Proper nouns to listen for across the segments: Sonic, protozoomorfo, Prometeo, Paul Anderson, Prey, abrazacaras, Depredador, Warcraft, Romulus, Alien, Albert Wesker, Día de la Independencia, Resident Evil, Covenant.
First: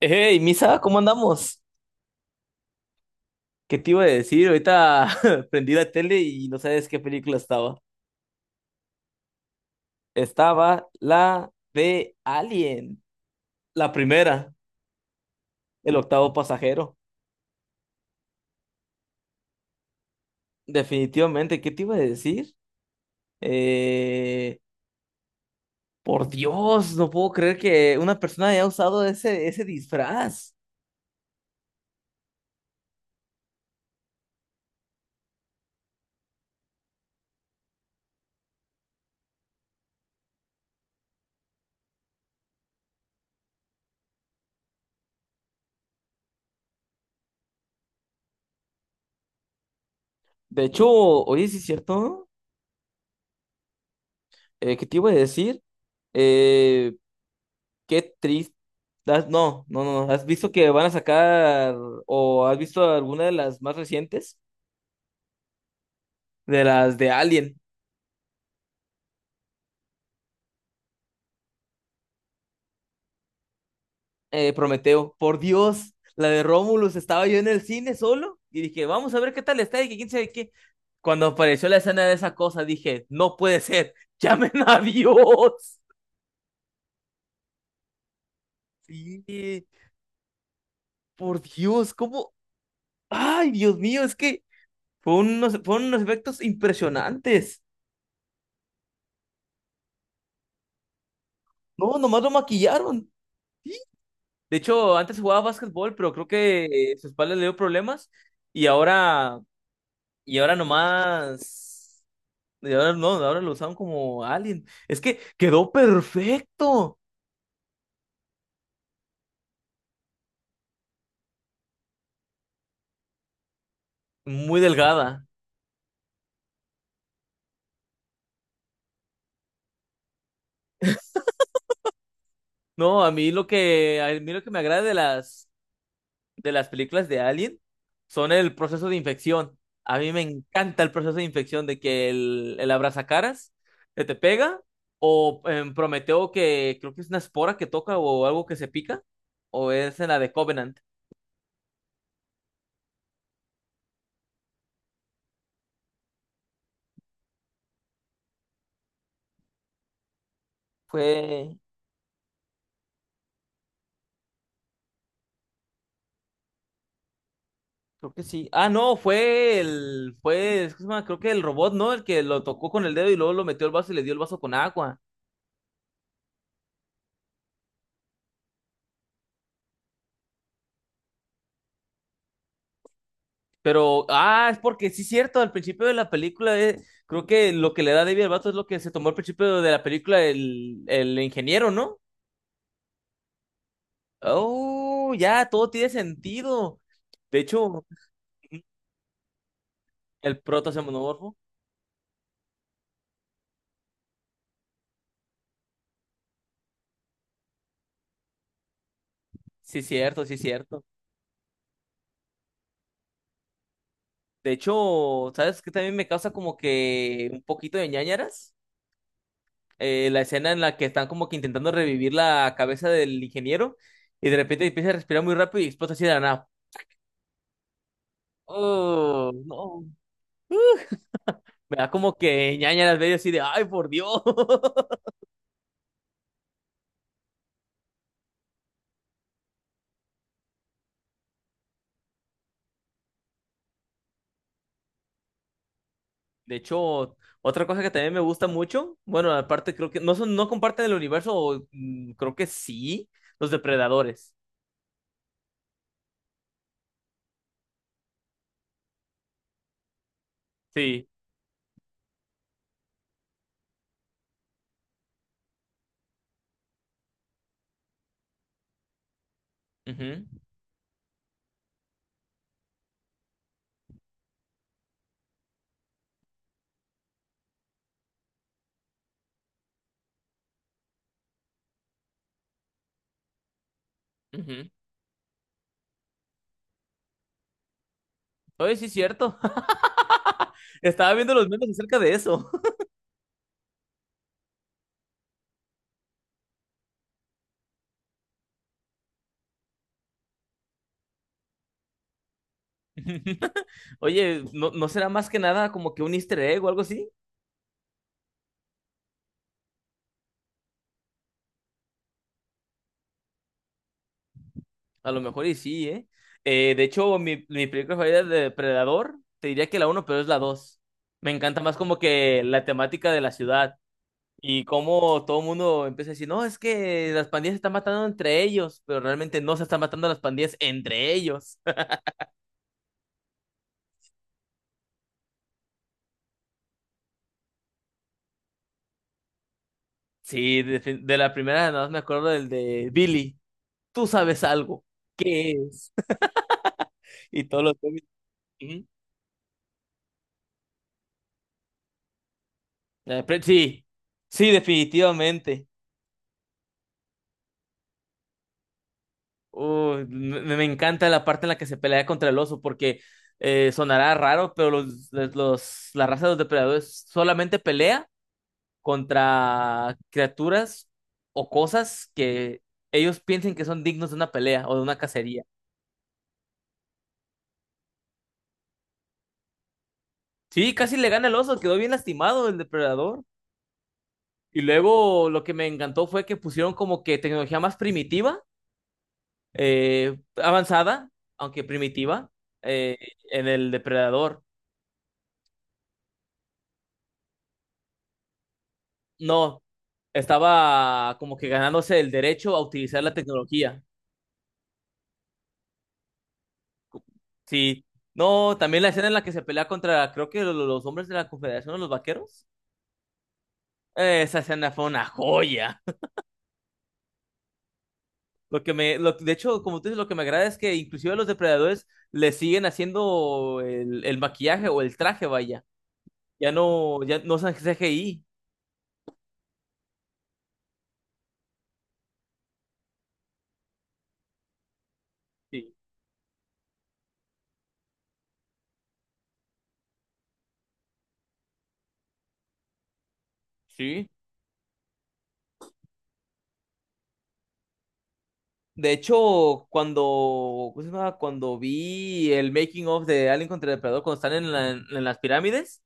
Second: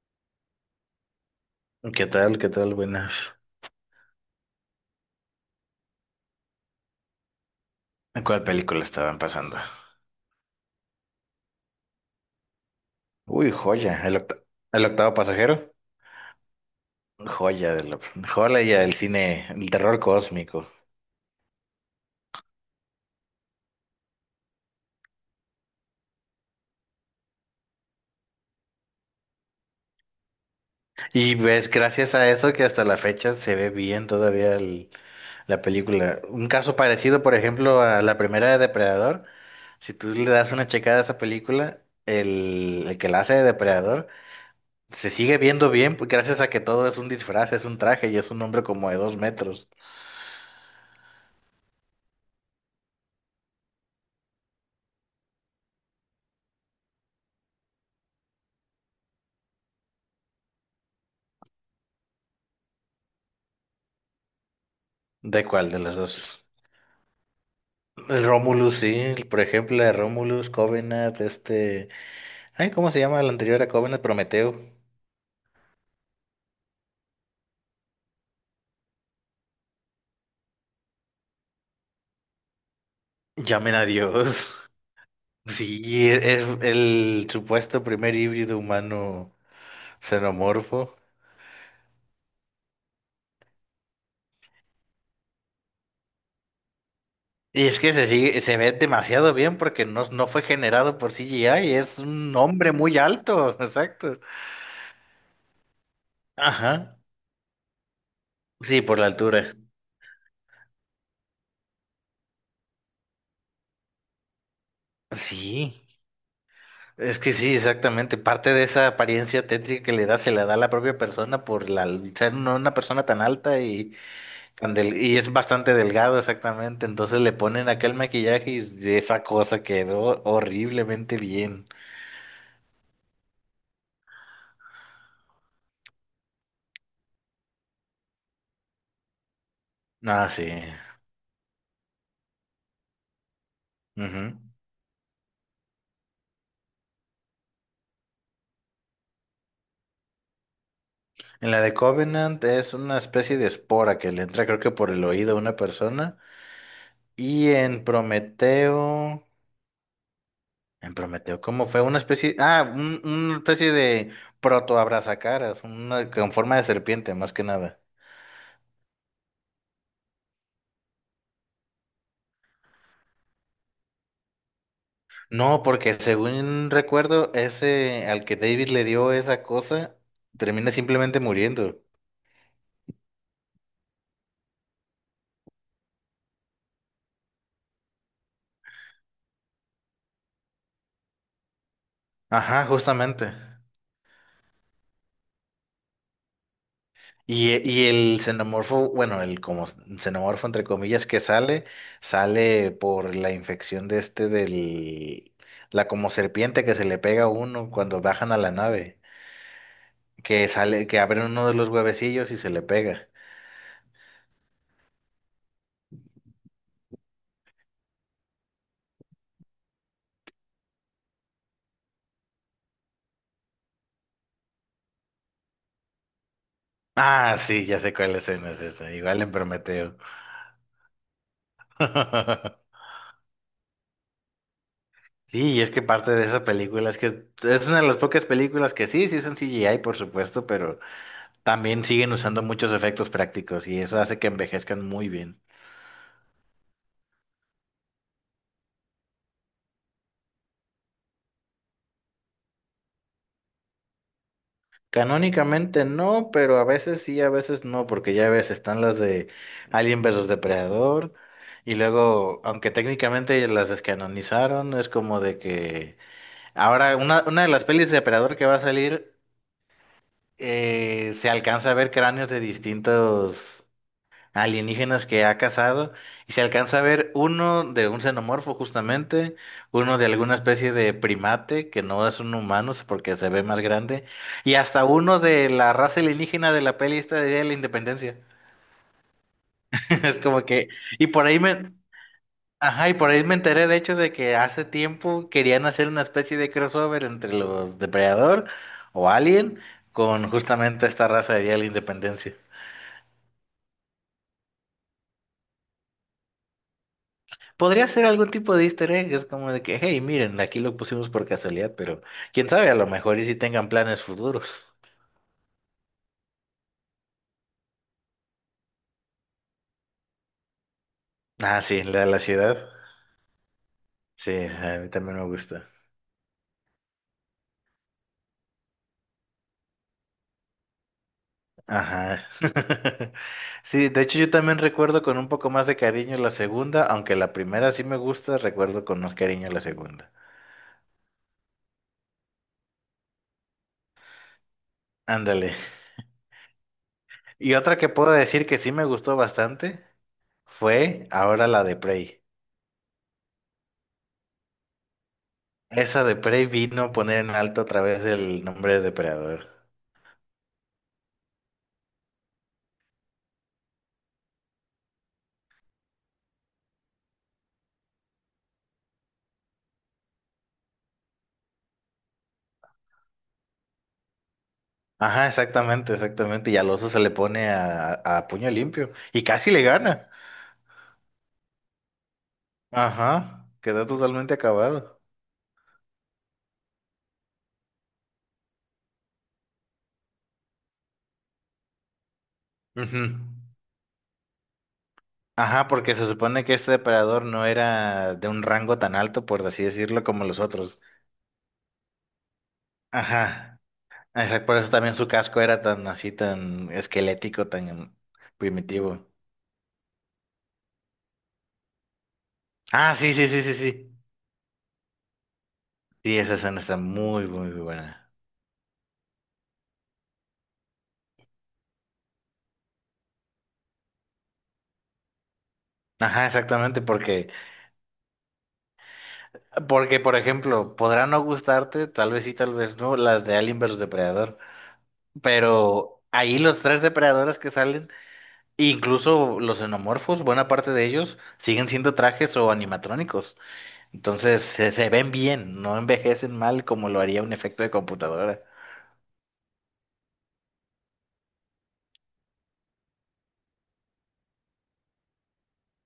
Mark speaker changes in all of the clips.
Speaker 1: Hey, Misa, ¿cómo andamos?
Speaker 2: ¿Qué tal? ¿Qué tal? Buenas.
Speaker 1: ¿Qué te iba a decir? Ahorita prendí la tele y no sabes qué película estaba.
Speaker 2: ¿Cuál película estaban pasando?
Speaker 1: Estaba la de Alien,
Speaker 2: Uy,
Speaker 1: la
Speaker 2: joya.
Speaker 1: primera,
Speaker 2: El octavo pasajero.
Speaker 1: el octavo pasajero.
Speaker 2: Joya del, Joya del cine, el terror cósmico.
Speaker 1: Definitivamente, ¿qué te iba a decir? Eh, por Dios, no puedo creer que una persona haya usado ese disfraz.
Speaker 2: Y ves, gracias a eso que hasta la fecha se ve bien todavía la película. Un caso parecido, por ejemplo, a la primera de Depredador. Si tú le das una checada a esa película, el que la hace de Depredador se sigue viendo bien pues, gracias a que todo es un disfraz, es un traje y es un hombre como de dos metros.
Speaker 1: De hecho, oye, sí es cierto. ¿Qué te iba a decir? Eh, Qué triste. No, no, no. no. ¿Has visto que van a sacar o has visto alguna de las más recientes?
Speaker 2: ¿De cuál de los dos?
Speaker 1: De las de Alien,
Speaker 2: Romulus, sí, por ejemplo, la de Romulus, Covenant, este. Ay, ¿cómo se llama la anterior a Covenant? Prometeo.
Speaker 1: Prometeo. Por Dios, la de Romulus. Estaba yo en el cine solo y dije, vamos a ver qué tal está y que quién sabe qué. Cuando apareció la escena de esa cosa, dije, no puede
Speaker 2: Llamen a
Speaker 1: ser.
Speaker 2: Dios.
Speaker 1: Llamen a Dios.
Speaker 2: Sí, es el supuesto primer híbrido
Speaker 1: Sí,
Speaker 2: humano xenomorfo.
Speaker 1: por Dios, ¿cómo? Ay, Dios mío, es que fueron unos efectos impresionantes.
Speaker 2: Y es que se sigue, se ve demasiado bien porque no fue generado por CGI,
Speaker 1: No,
Speaker 2: es
Speaker 1: nomás lo
Speaker 2: un hombre muy
Speaker 1: maquillaron.
Speaker 2: alto, exacto.
Speaker 1: De hecho, antes jugaba básquetbol, pero creo que
Speaker 2: Ajá.
Speaker 1: su espalda le dio problemas y
Speaker 2: Sí, por la
Speaker 1: ahora,
Speaker 2: altura.
Speaker 1: y ahora nomás, y ahora no, ahora lo usaron como alien. Es que quedó
Speaker 2: Sí.
Speaker 1: perfecto,
Speaker 2: Es que sí, exactamente. Parte de esa apariencia tétrica que le da, se la da a la propia persona por la, ser una persona tan alta y,
Speaker 1: muy
Speaker 2: y
Speaker 1: delgada.
Speaker 2: es bastante delgado, exactamente. Entonces le ponen aquel maquillaje y esa cosa quedó horriblemente bien.
Speaker 1: No, a mí lo que me agrada de las películas de Alien son el proceso de infección. A mí me
Speaker 2: Ah, sí.
Speaker 1: encanta el proceso de infección de que el abrazacaras que te
Speaker 2: Ujú.
Speaker 1: pega o en Prometeo que creo que es una espora que toca o algo que se pica o es en la de Covenant.
Speaker 2: En la de Covenant es una especie de espora que le entra, creo que por el oído a una persona. Y en Prometeo. En Prometeo,
Speaker 1: Fue,
Speaker 2: ¿cómo fue? Una especie, ah, una especie de protoabrazacaras, una con forma de serpiente, más que nada.
Speaker 1: creo que sí. Ah, no, fue, ¿cómo se llama? Creo que el robot, ¿no? El que lo tocó con el dedo y luego lo metió al vaso y le dio el vaso con agua.
Speaker 2: No, porque según recuerdo, ese al que David le dio esa cosa, termina simplemente muriendo.
Speaker 1: Pero, ah, es porque sí es cierto, al principio de la película, creo que lo que le da David al vato es lo que se tomó al principio de la película el ingeniero, ¿no?
Speaker 2: Ajá, justamente.
Speaker 1: Oh, ya, todo tiene sentido. De hecho,
Speaker 2: Y el xenomorfo, bueno, el como
Speaker 1: el
Speaker 2: xenomorfo entre comillas que
Speaker 1: protozoomorfo,
Speaker 2: sale, sale por la infección de este del, la como serpiente que se le pega a uno cuando bajan a la nave,
Speaker 1: sí es cierto, sí es
Speaker 2: que
Speaker 1: cierto.
Speaker 2: sale, que abre uno de los huevecillos y se le pega.
Speaker 1: De hecho, ¿sabes qué también me causa como que un poquito de ñáñaras? La escena en la que están como que intentando revivir la cabeza del ingeniero y de repente empieza a respirar muy rápido y explota así de la nada.
Speaker 2: Ah, sí, ya sé cuál escena es esa, igual en
Speaker 1: Oh, no.
Speaker 2: Prometeo.
Speaker 1: Me da como que ñaña las veo así de, ay, por Dios.
Speaker 2: Sí, y es que parte de esa película es que es una de las pocas películas que sí usan CGI, por supuesto, pero también siguen usando muchos efectos prácticos y eso hace que envejezcan muy bien.
Speaker 1: De hecho, otra cosa que también me gusta mucho, bueno, aparte creo que no comparten el universo, o, mm, creo que sí, los depredadores.
Speaker 2: Canónicamente no, pero a veces sí, a veces no, porque ya ves, están las de Alien versus
Speaker 1: Sí.
Speaker 2: Depredador y luego, aunque técnicamente las descanonizaron, es como de que ahora, una de las pelis de Depredador que va a salir,
Speaker 1: Ujú,
Speaker 2: se alcanza a ver cráneos de distintos alienígenas que ha cazado y se alcanza a ver uno de un xenomorfo justamente, uno de alguna especie de primate que no es un humano porque se ve más grande y
Speaker 1: ujú.
Speaker 2: hasta uno de la raza alienígena de la peli esta de Día de la Independencia.
Speaker 1: Oye, sí es cierto.
Speaker 2: Es como que y
Speaker 1: Estaba
Speaker 2: por
Speaker 1: viendo
Speaker 2: ahí
Speaker 1: los memes
Speaker 2: me,
Speaker 1: acerca de eso.
Speaker 2: ajá, y por ahí me enteré de hecho de que hace tiempo querían hacer una especie de crossover entre los Depredador o Alien con justamente esta raza de Día de la Independencia.
Speaker 1: Oye, ¿no será más que nada como que un easter egg o algo así?
Speaker 2: Podría ser algún tipo de easter egg, es como de que, hey, miren, aquí lo pusimos por casualidad, pero quién sabe, a lo mejor y si tengan planes futuros.
Speaker 1: A lo mejor y sí, ¿eh? De hecho, mi película favorita de Depredador, te diría que la uno, pero es la dos. Me encanta
Speaker 2: Ah,
Speaker 1: más
Speaker 2: sí,
Speaker 1: como
Speaker 2: la de la
Speaker 1: que la
Speaker 2: ciudad.
Speaker 1: temática de la ciudad.
Speaker 2: Sí,
Speaker 1: Y
Speaker 2: a mí también
Speaker 1: como
Speaker 2: me
Speaker 1: todo el
Speaker 2: gusta.
Speaker 1: mundo empieza a decir, no, es que las pandillas se están matando entre ellos, pero realmente no se están matando las pandillas entre ellos.
Speaker 2: Ajá. Sí, de hecho yo también recuerdo con un poco más de cariño la segunda, aunque la primera sí me gusta, recuerdo con más cariño la segunda.
Speaker 1: Sí, de la primera nada más me acuerdo del de Billy, tú sabes algo, ¿qué
Speaker 2: Ándale.
Speaker 1: es? Y
Speaker 2: Y
Speaker 1: todos los
Speaker 2: otra que
Speaker 1: zombies,
Speaker 2: puedo decir que sí me
Speaker 1: "Ujú".
Speaker 2: gustó bastante fue ahora la de Prey.
Speaker 1: Pero sí, sí, definitivamente.
Speaker 2: Esa de Prey vino a poner en alto otra vez el nombre de Depredador.
Speaker 1: Uy, me encanta la parte en la que se pelea contra el oso, porque sonará raro, pero la raza de los depredadores solamente pelea contra criaturas o cosas que ellos piensen que son dignos de una pelea o de una
Speaker 2: Ajá,
Speaker 1: cacería.
Speaker 2: exactamente, exactamente. Y al oso se le pone a puño limpio. Y casi le gana.
Speaker 1: Sí, casi le gana el oso, quedó bien lastimado el depredador.
Speaker 2: Ajá, quedó totalmente
Speaker 1: Y
Speaker 2: acabado.
Speaker 1: luego lo que me encantó fue que pusieron como que tecnología más primitiva, avanzada, aunque primitiva, eh,
Speaker 2: Ujú.
Speaker 1: en el depredador.
Speaker 2: Ajá, porque se supone que este depredador no era de un rango tan alto, por
Speaker 1: No,
Speaker 2: así decirlo, como los otros.
Speaker 1: estaba como que ganándose el derecho a utilizar la
Speaker 2: Ajá.
Speaker 1: tecnología.
Speaker 2: Ah, exacto, por eso también su casco era tan así, tan esquelético,
Speaker 1: Sí.
Speaker 2: tan
Speaker 1: No, también la
Speaker 2: primitivo.
Speaker 1: escena en la que se pelea contra, los hombres de la Confederación, los vaqueros.
Speaker 2: Ah, sí, sí, sí, sí, sí.
Speaker 1: Esa escena fue una joya.
Speaker 2: Sí, esa escena está muy, muy buena.
Speaker 1: Lo que me, lo- De hecho, como tú dices, lo que me agrada es que inclusive a los depredadores le siguen haciendo el maquillaje o el traje, vaya.
Speaker 2: Ajá,
Speaker 1: Ya
Speaker 2: exactamente,
Speaker 1: no, ya no usan CGI.
Speaker 2: porque, por ejemplo, podrá no gustarte, tal vez sí, tal vez no, las de Alien versus Depredador,
Speaker 1: Sí.
Speaker 2: pero ahí los tres depredadores que salen, incluso los xenomorfos, buena parte de ellos, siguen siendo trajes o animatrónicos.
Speaker 1: Sí.
Speaker 2: Entonces, se ven bien, no envejecen mal como lo haría un efecto de computadora.
Speaker 1: De hecho, cuando, ¿cómo se llama? Cuando vi el making of de Alien contra el Depredador, cuando están en las pirámides,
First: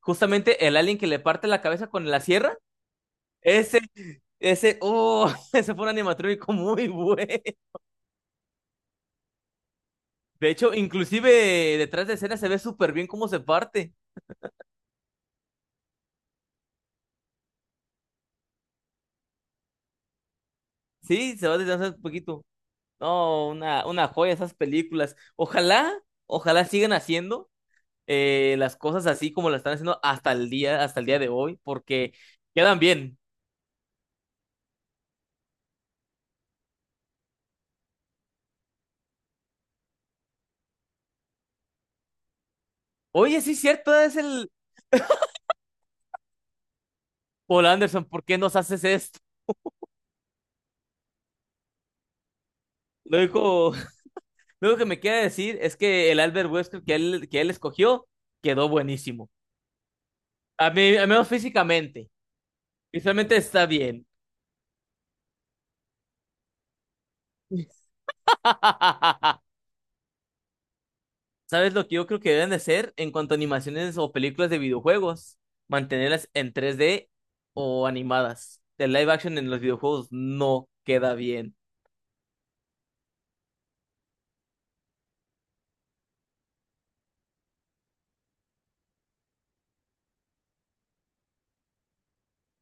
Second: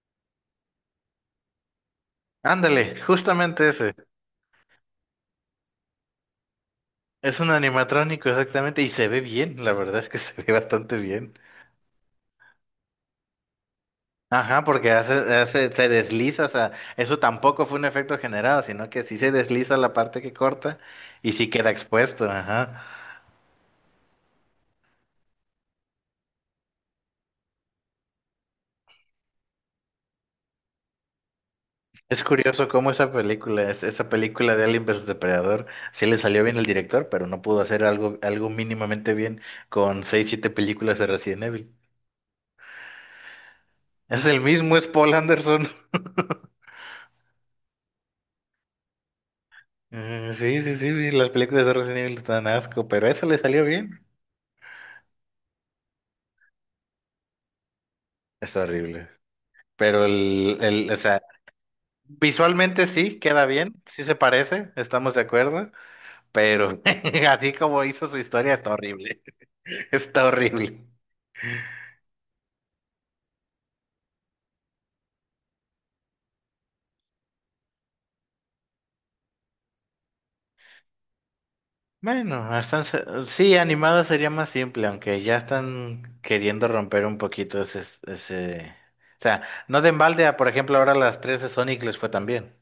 Speaker 1: justamente el alien que le parte la cabeza con la sierra,
Speaker 2: Ándale, justamente
Speaker 1: ese,
Speaker 2: ese.
Speaker 1: oh, ese fue un animatrónico muy bueno.
Speaker 2: Es un animatrónico, exactamente, y se ve bien, la verdad es que se
Speaker 1: De
Speaker 2: ve
Speaker 1: hecho,
Speaker 2: bastante
Speaker 1: inclusive
Speaker 2: bien.
Speaker 1: detrás de escena se ve súper bien cómo se parte.
Speaker 2: Ajá, porque hace, se desliza, o sea, eso tampoco fue un efecto generado, sino que sí se desliza la parte que corta y
Speaker 1: Sí, se
Speaker 2: sí
Speaker 1: va
Speaker 2: queda
Speaker 1: deshaciendo un
Speaker 2: expuesto,
Speaker 1: poquito.
Speaker 2: ajá.
Speaker 1: No, una joya esas películas. Ojalá, ojalá sigan haciendo las cosas así como las están haciendo hasta el día de hoy, porque
Speaker 2: Es curioso
Speaker 1: quedan
Speaker 2: cómo esa
Speaker 1: bien.
Speaker 2: película, esa película de Alien vs Depredador, sí le salió bien el director, pero no pudo hacer algo, algo mínimamente bien con seis, siete películas de Resident Evil.
Speaker 1: Oye, sí, cierto, es
Speaker 2: Es el
Speaker 1: el
Speaker 2: mismo, es Paul Anderson.
Speaker 1: Paul Anderson, ¿por qué nos haces esto?
Speaker 2: Mm, sí, sí, sí, sí, las películas de Resident Evil dan asco, pero
Speaker 1: Lo
Speaker 2: eso le salió
Speaker 1: único,
Speaker 2: bien.
Speaker 1: lo único que me queda decir es que el Albert Wesker que él escogió
Speaker 2: Está
Speaker 1: quedó
Speaker 2: horrible.
Speaker 1: buenísimo.
Speaker 2: Pero
Speaker 1: A mí,
Speaker 2: o
Speaker 1: al
Speaker 2: sea,
Speaker 1: menos físicamente.
Speaker 2: visualmente sí,
Speaker 1: Visualmente
Speaker 2: queda
Speaker 1: está
Speaker 2: bien, sí
Speaker 1: bien.
Speaker 2: se parece, estamos de acuerdo, pero así como hizo su historia, está horrible. Está horrible.
Speaker 1: ¿Sabes lo que yo creo que deben de ser en cuanto a animaciones o películas de videojuegos? Mantenerlas en 3D o animadas. El live action en los videojuegos no queda bien,
Speaker 2: Bueno, hasta, sí, animada sería más simple, aunque ya están queriendo romper un poquito ese... O sea, no de embalde, a, por ejemplo, ahora las tres de Sonic les fue tan bien.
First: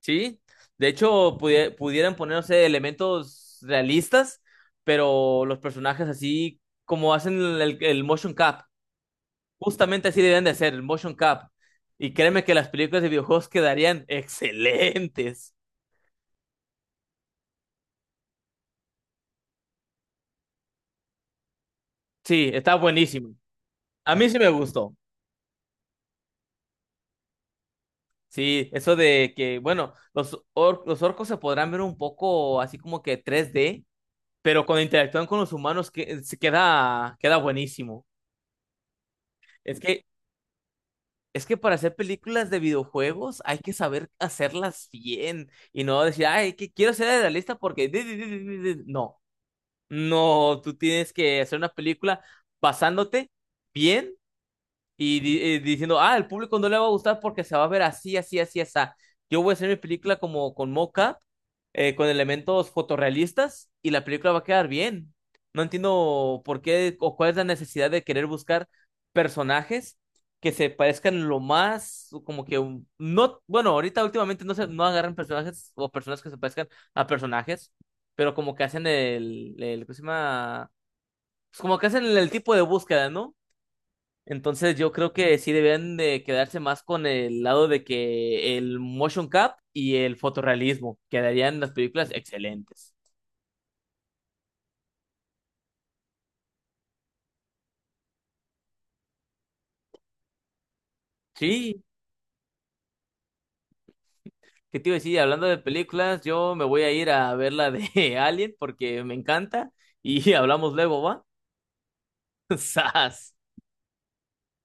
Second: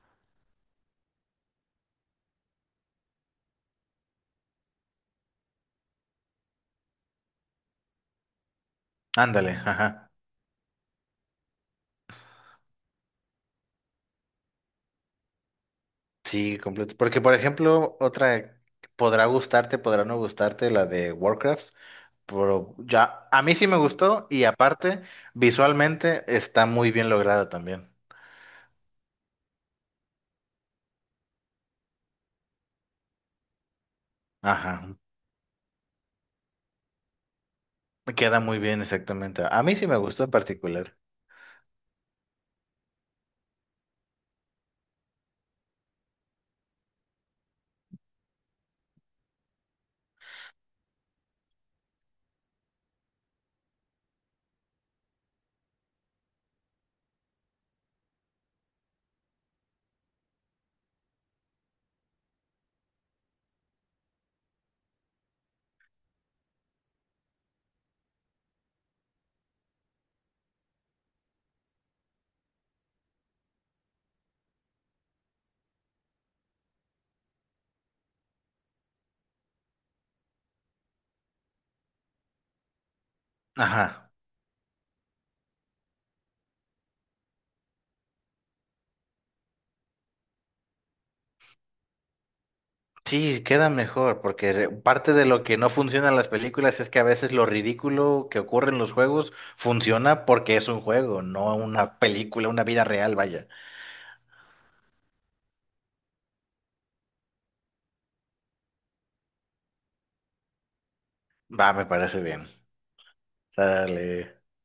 Speaker 1: ¿sí? De hecho, pudieran ponerse elementos realistas, pero los personajes así como hacen el motion cap.
Speaker 2: Ándale,
Speaker 1: Justamente
Speaker 2: ajá.
Speaker 1: así deben de ser, el motion cap. Y créeme que las películas de videojuegos quedarían excelentes.
Speaker 2: Sí, completo. Porque, por ejemplo, otra podrá gustarte, podrá no gustarte, la de Warcraft,
Speaker 1: Sí, está
Speaker 2: pero ya
Speaker 1: buenísimo.
Speaker 2: a mí sí me
Speaker 1: A
Speaker 2: gustó
Speaker 1: mí sí
Speaker 2: y
Speaker 1: me gustó.
Speaker 2: aparte, visualmente está muy bien lograda también.
Speaker 1: Sí, eso de que, bueno, los orcos se podrán ver un poco así como que tres d, pero cuando
Speaker 2: Ajá,
Speaker 1: interactúan con los humanos que, queda buenísimo.
Speaker 2: queda muy bien exactamente. A mí
Speaker 1: Es
Speaker 2: sí me
Speaker 1: que,
Speaker 2: gustó en particular.
Speaker 1: es que para hacer películas de videojuegos hay que saber hacerlas bien y no decir, ay, que quiero ser realista porque... di, di, di, di, di". Di". No, no, tú tienes que hacer una película basándote bien y diciendo, ah, el público no le va a gustar porque se va a ver así, así, así, así. Yo voy a hacer mi película como con mocap, con elementos fotorrealistas y la película va a quedar bien. No entiendo por qué o cuál es la necesidad de querer buscar personajes que se parezcan lo más, no, bueno, ahorita últimamente no agarran personajes o personas que se parezcan a personajes, pero como que hacen ¿cómo se llama? Pues como que hacen el tipo de búsqueda, ¿no?
Speaker 2: Ajá.
Speaker 1: Entonces yo creo que sí deben de quedarse más con el lado de que el motion cap y el fotorrealismo quedarían las películas excelentes.
Speaker 2: Sí, queda mejor, porque parte de lo que no funciona en las películas es que a veces lo ridículo que ocurre en los juegos funciona porque es un juego, no
Speaker 1: Sí,
Speaker 2: una película, una vida real, vaya.
Speaker 1: ¿qué te iba a decir? Hablando de películas, yo me voy a ir a ver la de Alien porque me encanta y hablamos luego, ¿va?
Speaker 2: Va, me parece bien.
Speaker 1: ¡Sas!
Speaker 2: Dale.